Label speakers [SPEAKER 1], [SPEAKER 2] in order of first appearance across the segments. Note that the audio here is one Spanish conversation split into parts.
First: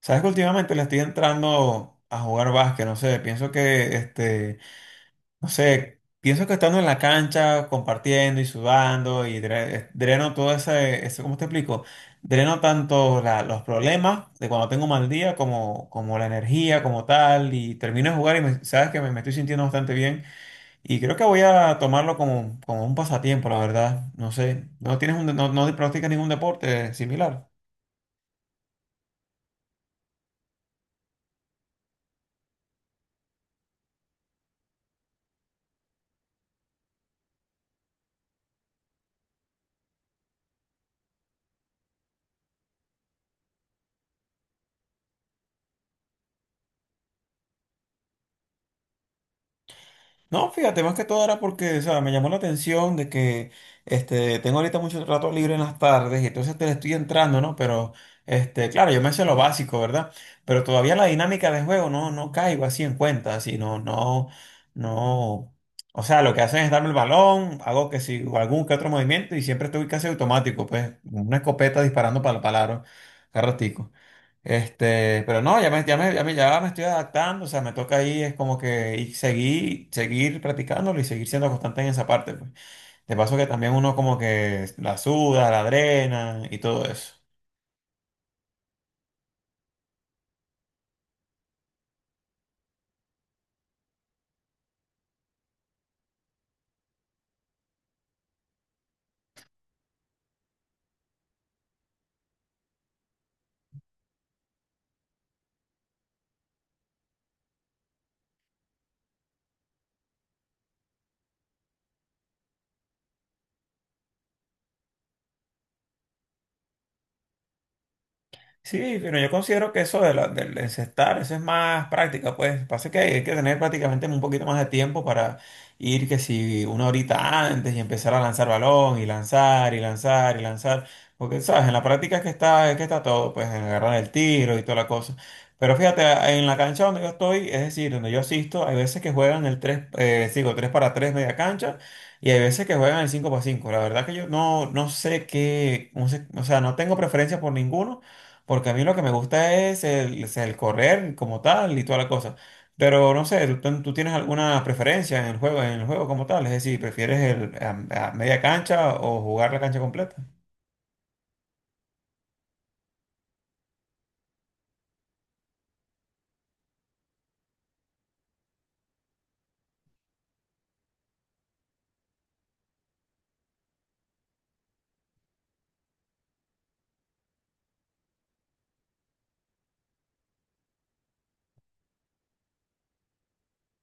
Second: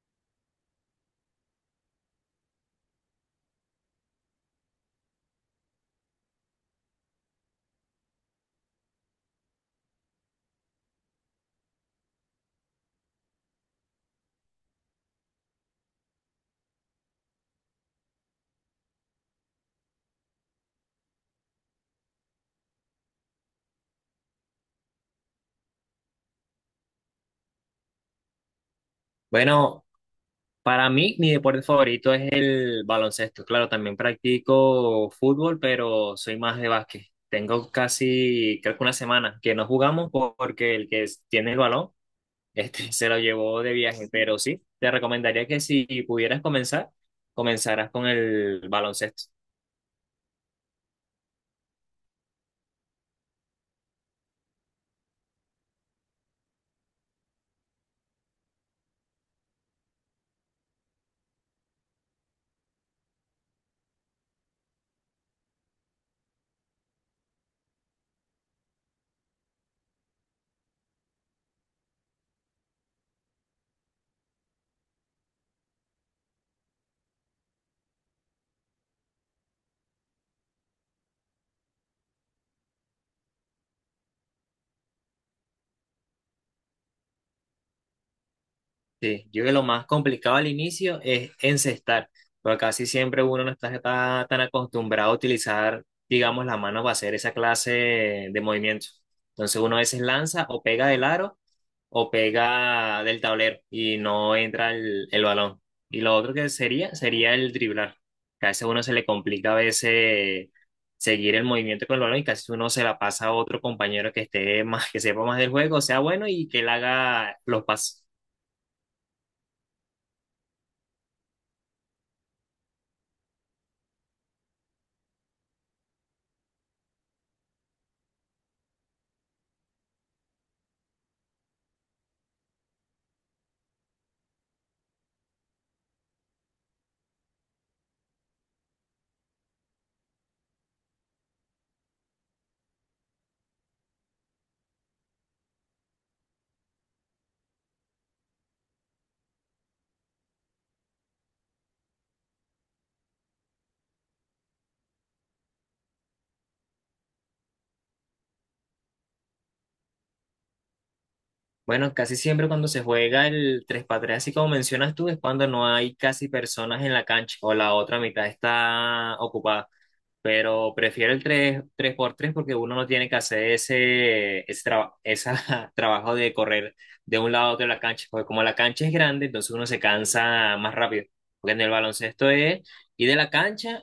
[SPEAKER 1] Sabes que últimamente le estoy entrando a jugar básquet, no sé, pienso que, no sé, pienso que estando en la cancha, compartiendo y sudando y dreno todo ¿cómo te explico? Dreno tanto los problemas de cuando tengo mal día como, la energía como tal y termino de jugar y sabes que me estoy sintiendo bastante bien y creo que voy a tomarlo como un pasatiempo, la verdad, no sé, ¿no tienes un, de- no, no practicas ningún deporte similar?
[SPEAKER 2] Bueno, para mí mi deporte favorito es el baloncesto. Claro, también practico fútbol, pero soy más de básquet. Tengo casi, creo que una semana que no jugamos porque tiene el balón, se lo llevó de viaje. Pero sí, te recomendaría que si pudieras comenzar, comenzaras con el baloncesto.
[SPEAKER 1] No, fíjate, más que todo era porque, o sea, me llamó la atención de que tengo ahorita mucho rato libre en las tardes y entonces te le estoy entrando, ¿no? Pero, claro, yo me sé lo básico, ¿verdad? Pero todavía la dinámica de juego no caigo así en cuenta, así, no, no, no. O sea, lo que hacen es darme el balón, hago que si algún que otro movimiento y siempre estoy casi automático, pues, una escopeta disparando para el palaro, cada ratico. Pero no, ya me estoy adaptando, o sea, me toca ahí, es como que y seguir practicándolo y seguir siendo constante en esa parte, pues. De paso que también uno como que la suda, la drena y todo eso.
[SPEAKER 2] Sí, yo creo que lo más complicado al inicio es encestar, porque casi siempre uno no está, está tan acostumbrado a utilizar, digamos, la mano para hacer esa clase de movimientos. Entonces uno a veces lanza o pega del aro o pega del tablero y no entra el balón. Y lo otro que sería, sería el driblar. Que a veces uno se le complica a veces seguir el movimiento con el balón y casi uno se la pasa a otro compañero que esté más, que sepa más del juego, sea bueno y que él haga los pases.
[SPEAKER 1] Sí, pero yo considero que eso de del encestar, eso es más práctica, pues. Pasa que hay que tener prácticamente un poquito más de tiempo para ir que si una horita antes y empezar a lanzar balón y lanzar y lanzar y lanzar. Porque, ¿sabes? En la práctica es que está todo, pues, en agarrar el tiro y toda la cosa. Pero fíjate, en la cancha donde yo estoy, es decir, donde yo asisto, hay veces que juegan el 3 para 3 media cancha y hay veces que juegan el 5 para cinco. La verdad que yo no, no sé qué, no sé, o sea, no tengo preferencia por ninguno. Porque a mí lo que me gusta es el correr como tal y toda la cosa. Pero no sé, ¿tú tienes alguna preferencia en el juego como tal? Es decir, ¿prefieres el, a media cancha o jugar la cancha completa?
[SPEAKER 2] Bueno, casi siempre cuando se juega el tres x 3 así como mencionas tú, es cuando no hay casi personas en la cancha o la otra mitad está ocupada. Pero prefiero el tres por 3 porque uno no tiene que hacer esa trabajo de correr de un lado a otro de la cancha. Porque como la cancha es grande, entonces uno se cansa más rápido. Porque en el baloncesto es ir de la cancha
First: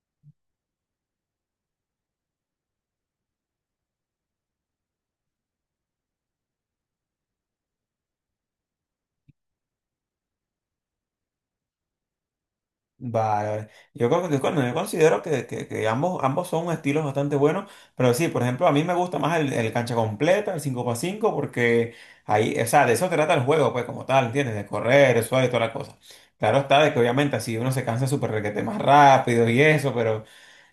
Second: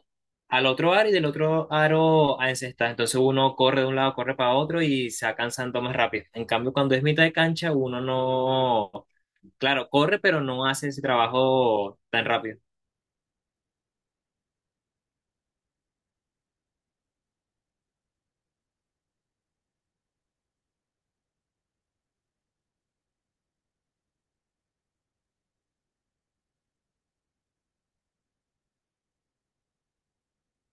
[SPEAKER 2] al otro aro y del otro aro a encestar. Entonces uno corre de un lado, corre para otro y se va cansando más rápido. En cambio, cuando es mitad de cancha, uno no, claro, corre, pero no hace ese trabajo tan rápido.
[SPEAKER 1] Vale, vale. Yo, bueno, yo considero que, que ambos, ambos son estilos bastante buenos, pero sí, por ejemplo, a mí me gusta más el cancha completa, el cinco x cinco porque ahí, o sea, de eso trata el juego, pues como tal, ¿entiendes? De correr, el suave y toda la cosa. Claro está de que obviamente así uno se cansa súper requete más rápido y eso.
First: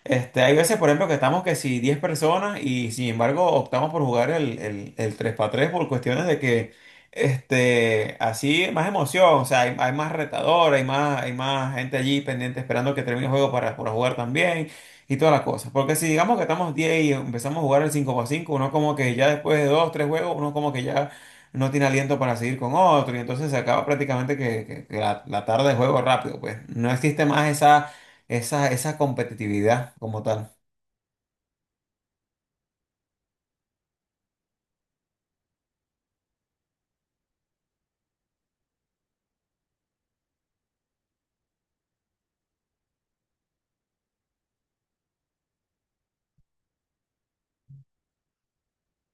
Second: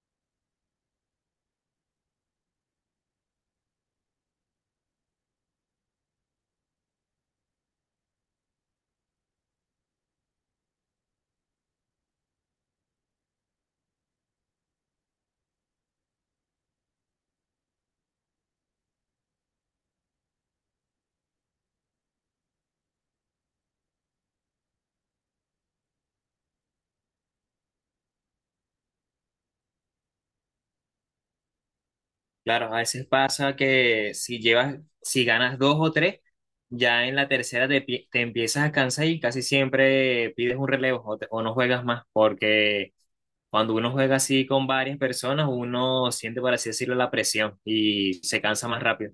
[SPEAKER 1] Hay veces, por ejemplo, que estamos que si 10 personas y sin embargo optamos por jugar el 3x3 por cuestiones de que así más emoción, o sea, hay más retador, hay, más, hay más gente allí pendiente esperando que termine el juego para jugar también y todas las cosas. Porque si digamos que estamos 10 y empezamos a jugar el cinco para cinco, uno como que ya después de 2 3 juegos, uno como que ya no tiene aliento para seguir con otro y entonces se acaba prácticamente que la tarde de juego rápido, pues no existe más esa competitividad como tal.
[SPEAKER 2] Claro, a veces pasa que si llevas, si ganas dos o tres, ya en la tercera te empiezas a cansar y casi siempre pides un relevo o no juegas más, porque cuando uno juega así con varias personas, uno siente, por así decirlo, la presión y se cansa más rápido.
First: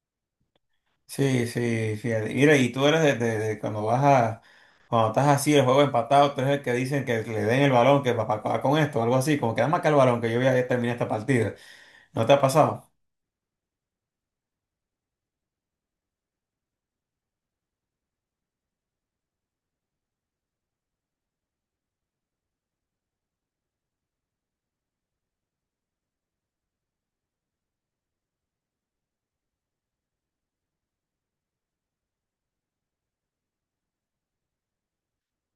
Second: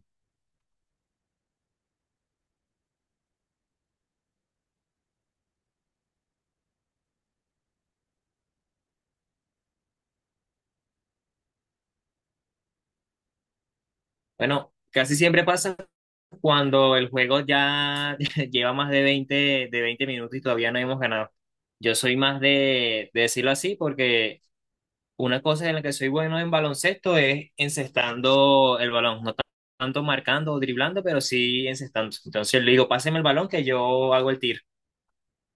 [SPEAKER 1] Sí, sí, fíjate. Mira, y tú eres de cuando vas a, cuando estás así, el juego empatado, tú eres el que dicen que le den el balón, que papá acaba con esto, algo así, como que dame acá el balón, que yo voy a terminar esta partida. ¿No te ha pasado?
[SPEAKER 2] Bueno, casi siempre pasa cuando el juego ya lleva más de 20 minutos y todavía no hemos ganado. Yo soy más de decirlo así porque una cosa en la que soy bueno en baloncesto es encestando el balón, no tan- tanto marcando o driblando, pero sí encestando. Entonces le digo, páseme el balón que yo hago el tiro.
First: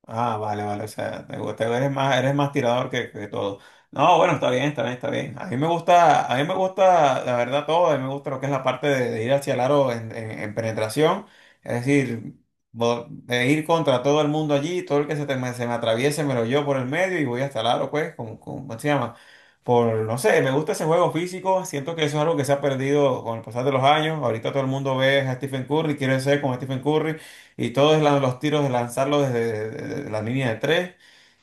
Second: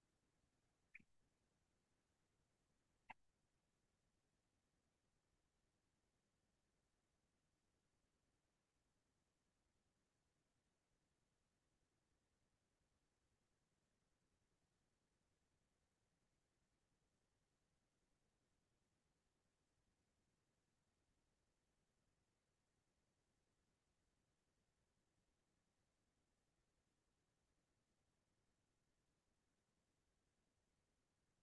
[SPEAKER 1] Ah, vale, vale, o sea, te gusta, eres más tirador que todo. No, bueno, está bien, está bien, está bien. A mí me gusta, a mí me gusta, la verdad, todo, a mí me gusta lo que es la parte de ir hacia el aro en penetración, es decir, de ir contra todo el mundo allí, todo el que se, se me atraviese me lo llevo por el medio y voy hasta el aro, pues, como, ¿cómo se llama? Por, no sé, me gusta ese juego físico, siento que eso es algo que se ha perdido con el pasar de los años, ahorita todo el mundo ve a Stephen Curry, quiere ser como Stephen Curry, y todos los tiros de lanzarlo desde desde la línea de tres.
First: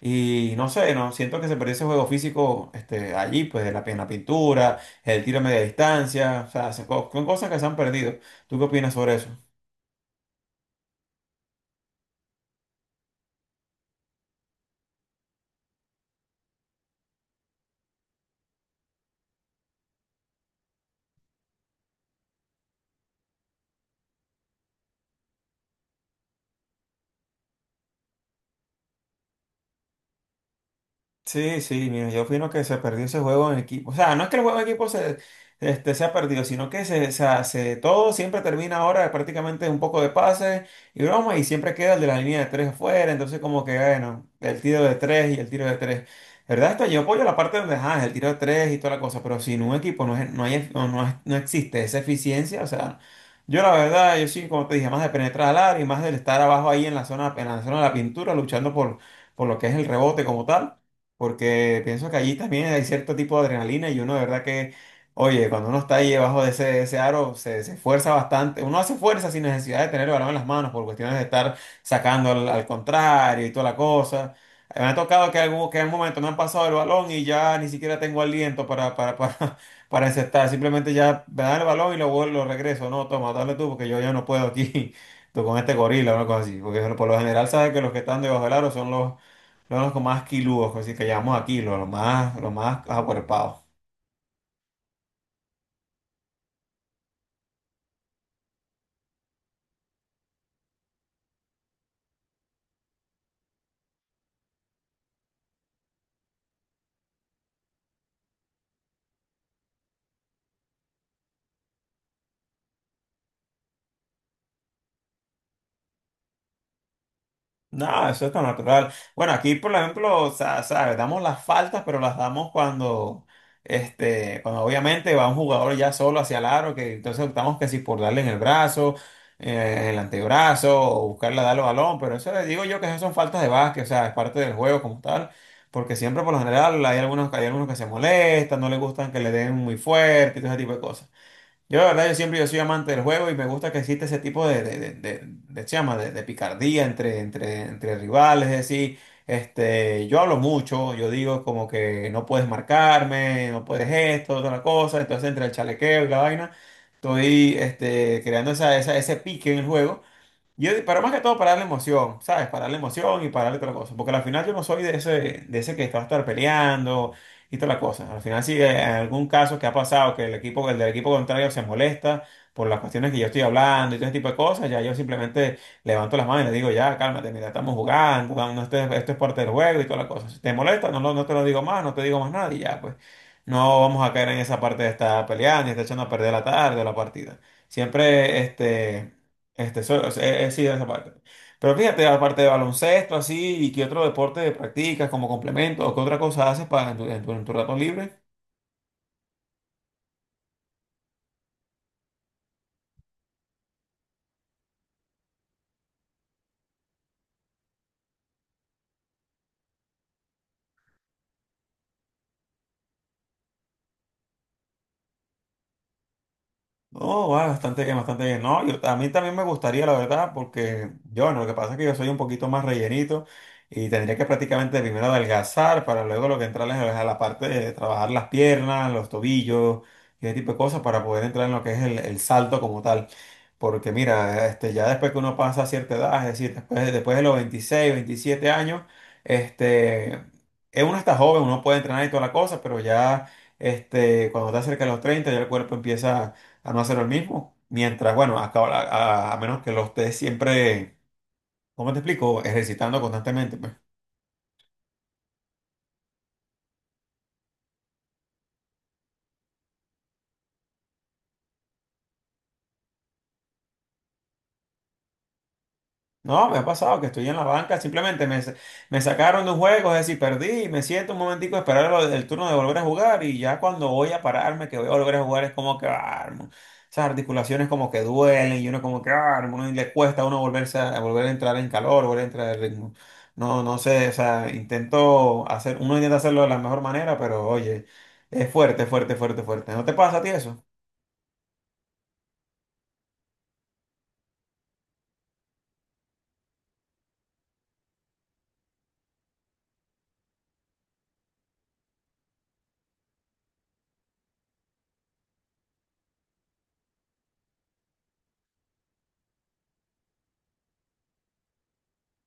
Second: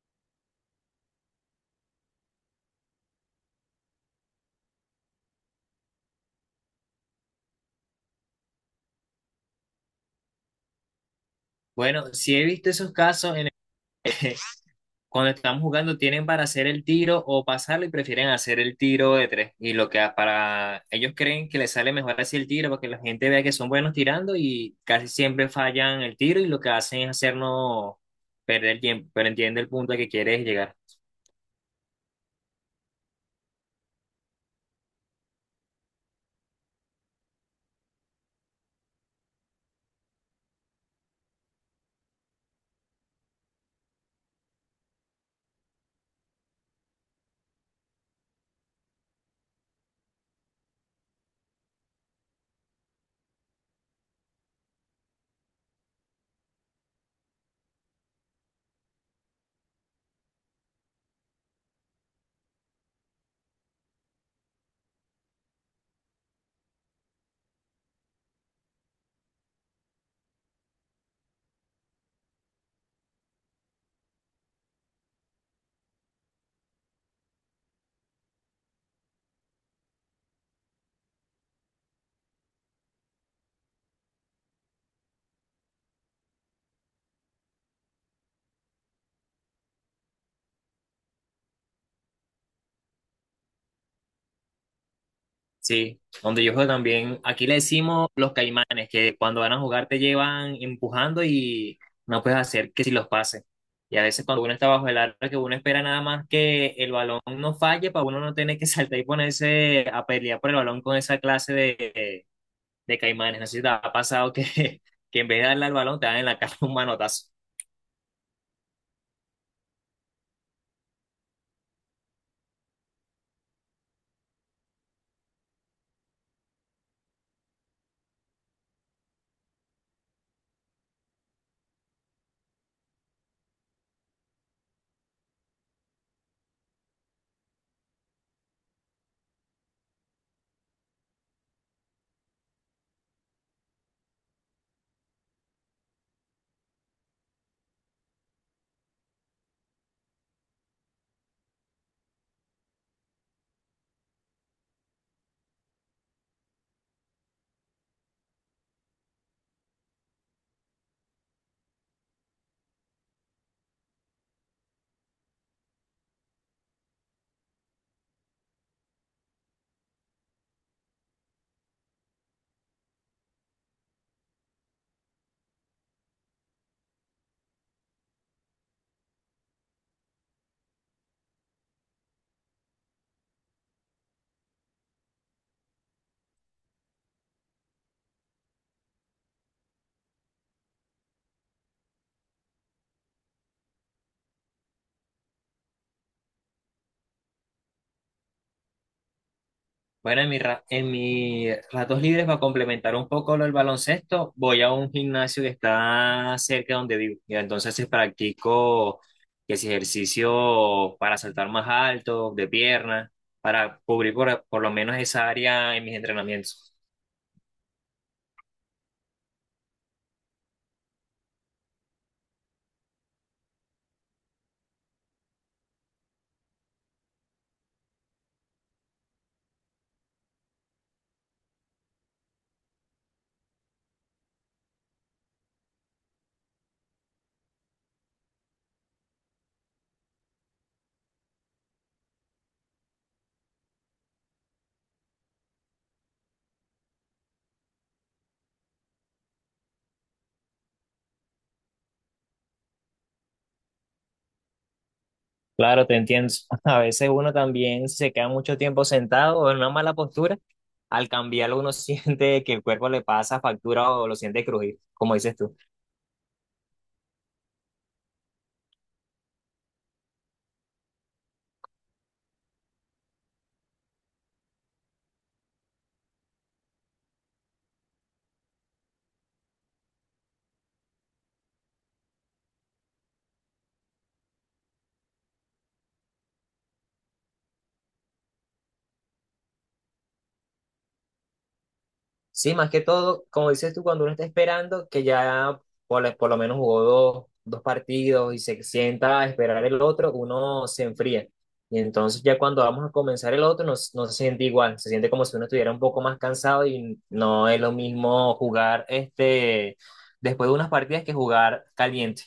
[SPEAKER 1] Y no sé, no siento que se perdió ese juego físico, allí, pues de en la pintura, el tiro a media distancia, o sea, son cosas que se han perdido. ¿Tú qué opinas sobre eso?
[SPEAKER 2] Bueno, sí he visto esos casos en el que cuando estamos jugando tienen para hacer el tiro o pasarlo y prefieren hacer el tiro de tres. Y lo que para ellos creen que les sale mejor así el tiro, porque la gente vea que son buenos tirando y casi siempre fallan el tiro y lo que hacen es hacernos perder tiempo, pero entiende el punto al que quieres llegar.
[SPEAKER 1] Sí, sí, mira, yo opino que se perdió ese juego en equipo. O sea, no es que el juego en equipo se, se ha perdido, sino que se, o sea, todo siempre termina ahora prácticamente un poco de pases y broma, y siempre queda el de la línea de tres afuera. Entonces, como que, bueno, el tiro de tres y el tiro de tres. La ¿Verdad? Esto yo apoyo la parte donde, ah, el tiro de tres y toda la cosa, pero sin un equipo no, no, hay, no, no existe esa eficiencia. O sea, yo la verdad, yo sí, como te dije, más de penetrar al área y más del estar abajo ahí en la zona de la pintura, luchando por lo que es el rebote como tal, porque pienso que allí también hay cierto tipo de adrenalina y uno de verdad que, oye, cuando uno está ahí debajo de ese aro, se esfuerza bastante, uno hace fuerza sin necesidad de tener el balón en las manos por cuestiones de estar sacando al, al contrario y toda la cosa. Me ha tocado que, que en un momento me han pasado el balón y ya ni siquiera tengo aliento para, para encestar. Simplemente ya me dan el balón y lo regreso. No, toma, dale tú porque yo ya no puedo aquí. Tú con este gorila o una cosa así. Porque por lo general sabes que los que están debajo del aro son los más quiludos, así que llamamos a kilo, los más acuerpados.
[SPEAKER 2] Sí, donde yo juego también, aquí le decimos los caimanes, que cuando van a jugar te llevan empujando y no puedes hacer que si los pases. Y a veces cuando uno está bajo el arco, que uno espera nada más que el balón no falle para uno no tener que saltar y ponerse a pelear por el balón con esa clase de caimanes. No sé si te ha pasado que, que en vez de darle al balón te dan en la cara un manotazo.
[SPEAKER 1] No, eso es tan natural. Bueno, aquí, por ejemplo, o sea, ¿sabes? Damos las faltas, pero las damos cuando, cuando obviamente va un jugador ya solo hacia el aro, que entonces optamos que si por darle en el brazo, en el antebrazo, o buscarle a darle balón, pero eso, digo yo que esas son faltas de básquet, o sea, es parte del juego como tal, porque siempre por lo general hay algunos que se molestan, no les gustan que le den muy fuerte, y todo ese tipo de cosas. Yo, la verdad, yo siempre yo soy amante del juego y me gusta que existe ese tipo de de picardía entre, entre rivales. Es decir, yo hablo mucho, yo digo como que no puedes marcarme, no puedes esto, otra la cosa. Entonces, entre el chalequeo y la vaina, estoy, creando esa, ese pique en el juego. Yo, pero más que todo para darle emoción, ¿sabes? Para darle emoción y para darle otra cosa. Porque al final yo no soy de ese que está a estar peleando y toda la cosa. Al final, si en algún caso que ha pasado que el equipo, el del equipo contrario se molesta por las cuestiones que yo estoy hablando y todo ese tipo de cosas, ya yo simplemente levanto las manos y le digo, ya, cálmate, mira, estamos jugando, no, no, esto, esto es parte del juego y toda la cosa. Si te molesta, no, no te lo digo más, no te digo más nada y ya, pues. No vamos a caer en esa parte de estar peleando y estar echando a perder la tarde o la partida. Siempre, este. O sea, sí, en esa parte. Pero fíjate, aparte de baloncesto, así, ¿y qué otro deporte practicas como complemento o qué otra cosa haces para en tu rato libre?
[SPEAKER 2] Bueno, en en mis ratos libres, para complementar un poco lo del baloncesto, voy a un gimnasio que está cerca de donde vivo. Y entonces sí, practico que es ejercicio para saltar más alto, de pierna, para cubrir por lo menos esa área en mis entrenamientos.
[SPEAKER 1] No, va bastante bien, bastante bien. No, yo, a mí también me gustaría, la verdad, porque yo, bueno, lo que pasa es que yo soy un poquito más rellenito y tendría que prácticamente primero adelgazar para luego lo que entrarles es a la parte de trabajar las piernas, los tobillos y ese tipo de cosas para poder entrar en lo que es el salto como tal. Porque mira, ya después que uno pasa a cierta edad, es decir, después de los 26 27 años, este, uno está joven, uno puede entrenar y toda la cosa, pero ya, cuando está cerca de los 30 ya el cuerpo empieza a no hacer lo mismo. Mientras, bueno, a menos que lo estés siempre, ¿cómo te explico? Ejercitando constantemente, pues.
[SPEAKER 2] Claro, te entiendo. A veces uno también se queda mucho tiempo sentado o en una mala postura. Al cambiarlo uno siente que el cuerpo le pasa factura o lo siente crujir, como dices tú.
[SPEAKER 1] No, me ha pasado que estoy en la banca, simplemente me sacaron de un juego, es decir, perdí, me siento un momentico a esperar el turno de volver a jugar y ya cuando voy a pararme, que voy a volver a jugar, es como que, ah, hermano, esas articulaciones como que duelen y uno como que, ah, hermano, y le cuesta a uno volverse a volver a entrar en calor, volver a entrar en ritmo. No, no sé, o sea, intento hacer, uno intenta hacerlo de la mejor manera, pero oye, es fuerte, fuerte, fuerte, fuerte. ¿No te pasa a ti eso?
[SPEAKER 2] Sí, más que todo, como dices tú, cuando uno está esperando, que ya por lo menos jugó dos, dos partidos y se sienta a esperar el otro, uno se enfría. Y entonces ya cuando vamos a comenzar el otro, no, no se siente igual, se siente como si uno estuviera un poco más cansado y no es lo mismo jugar este, después de unas partidas que jugar caliente.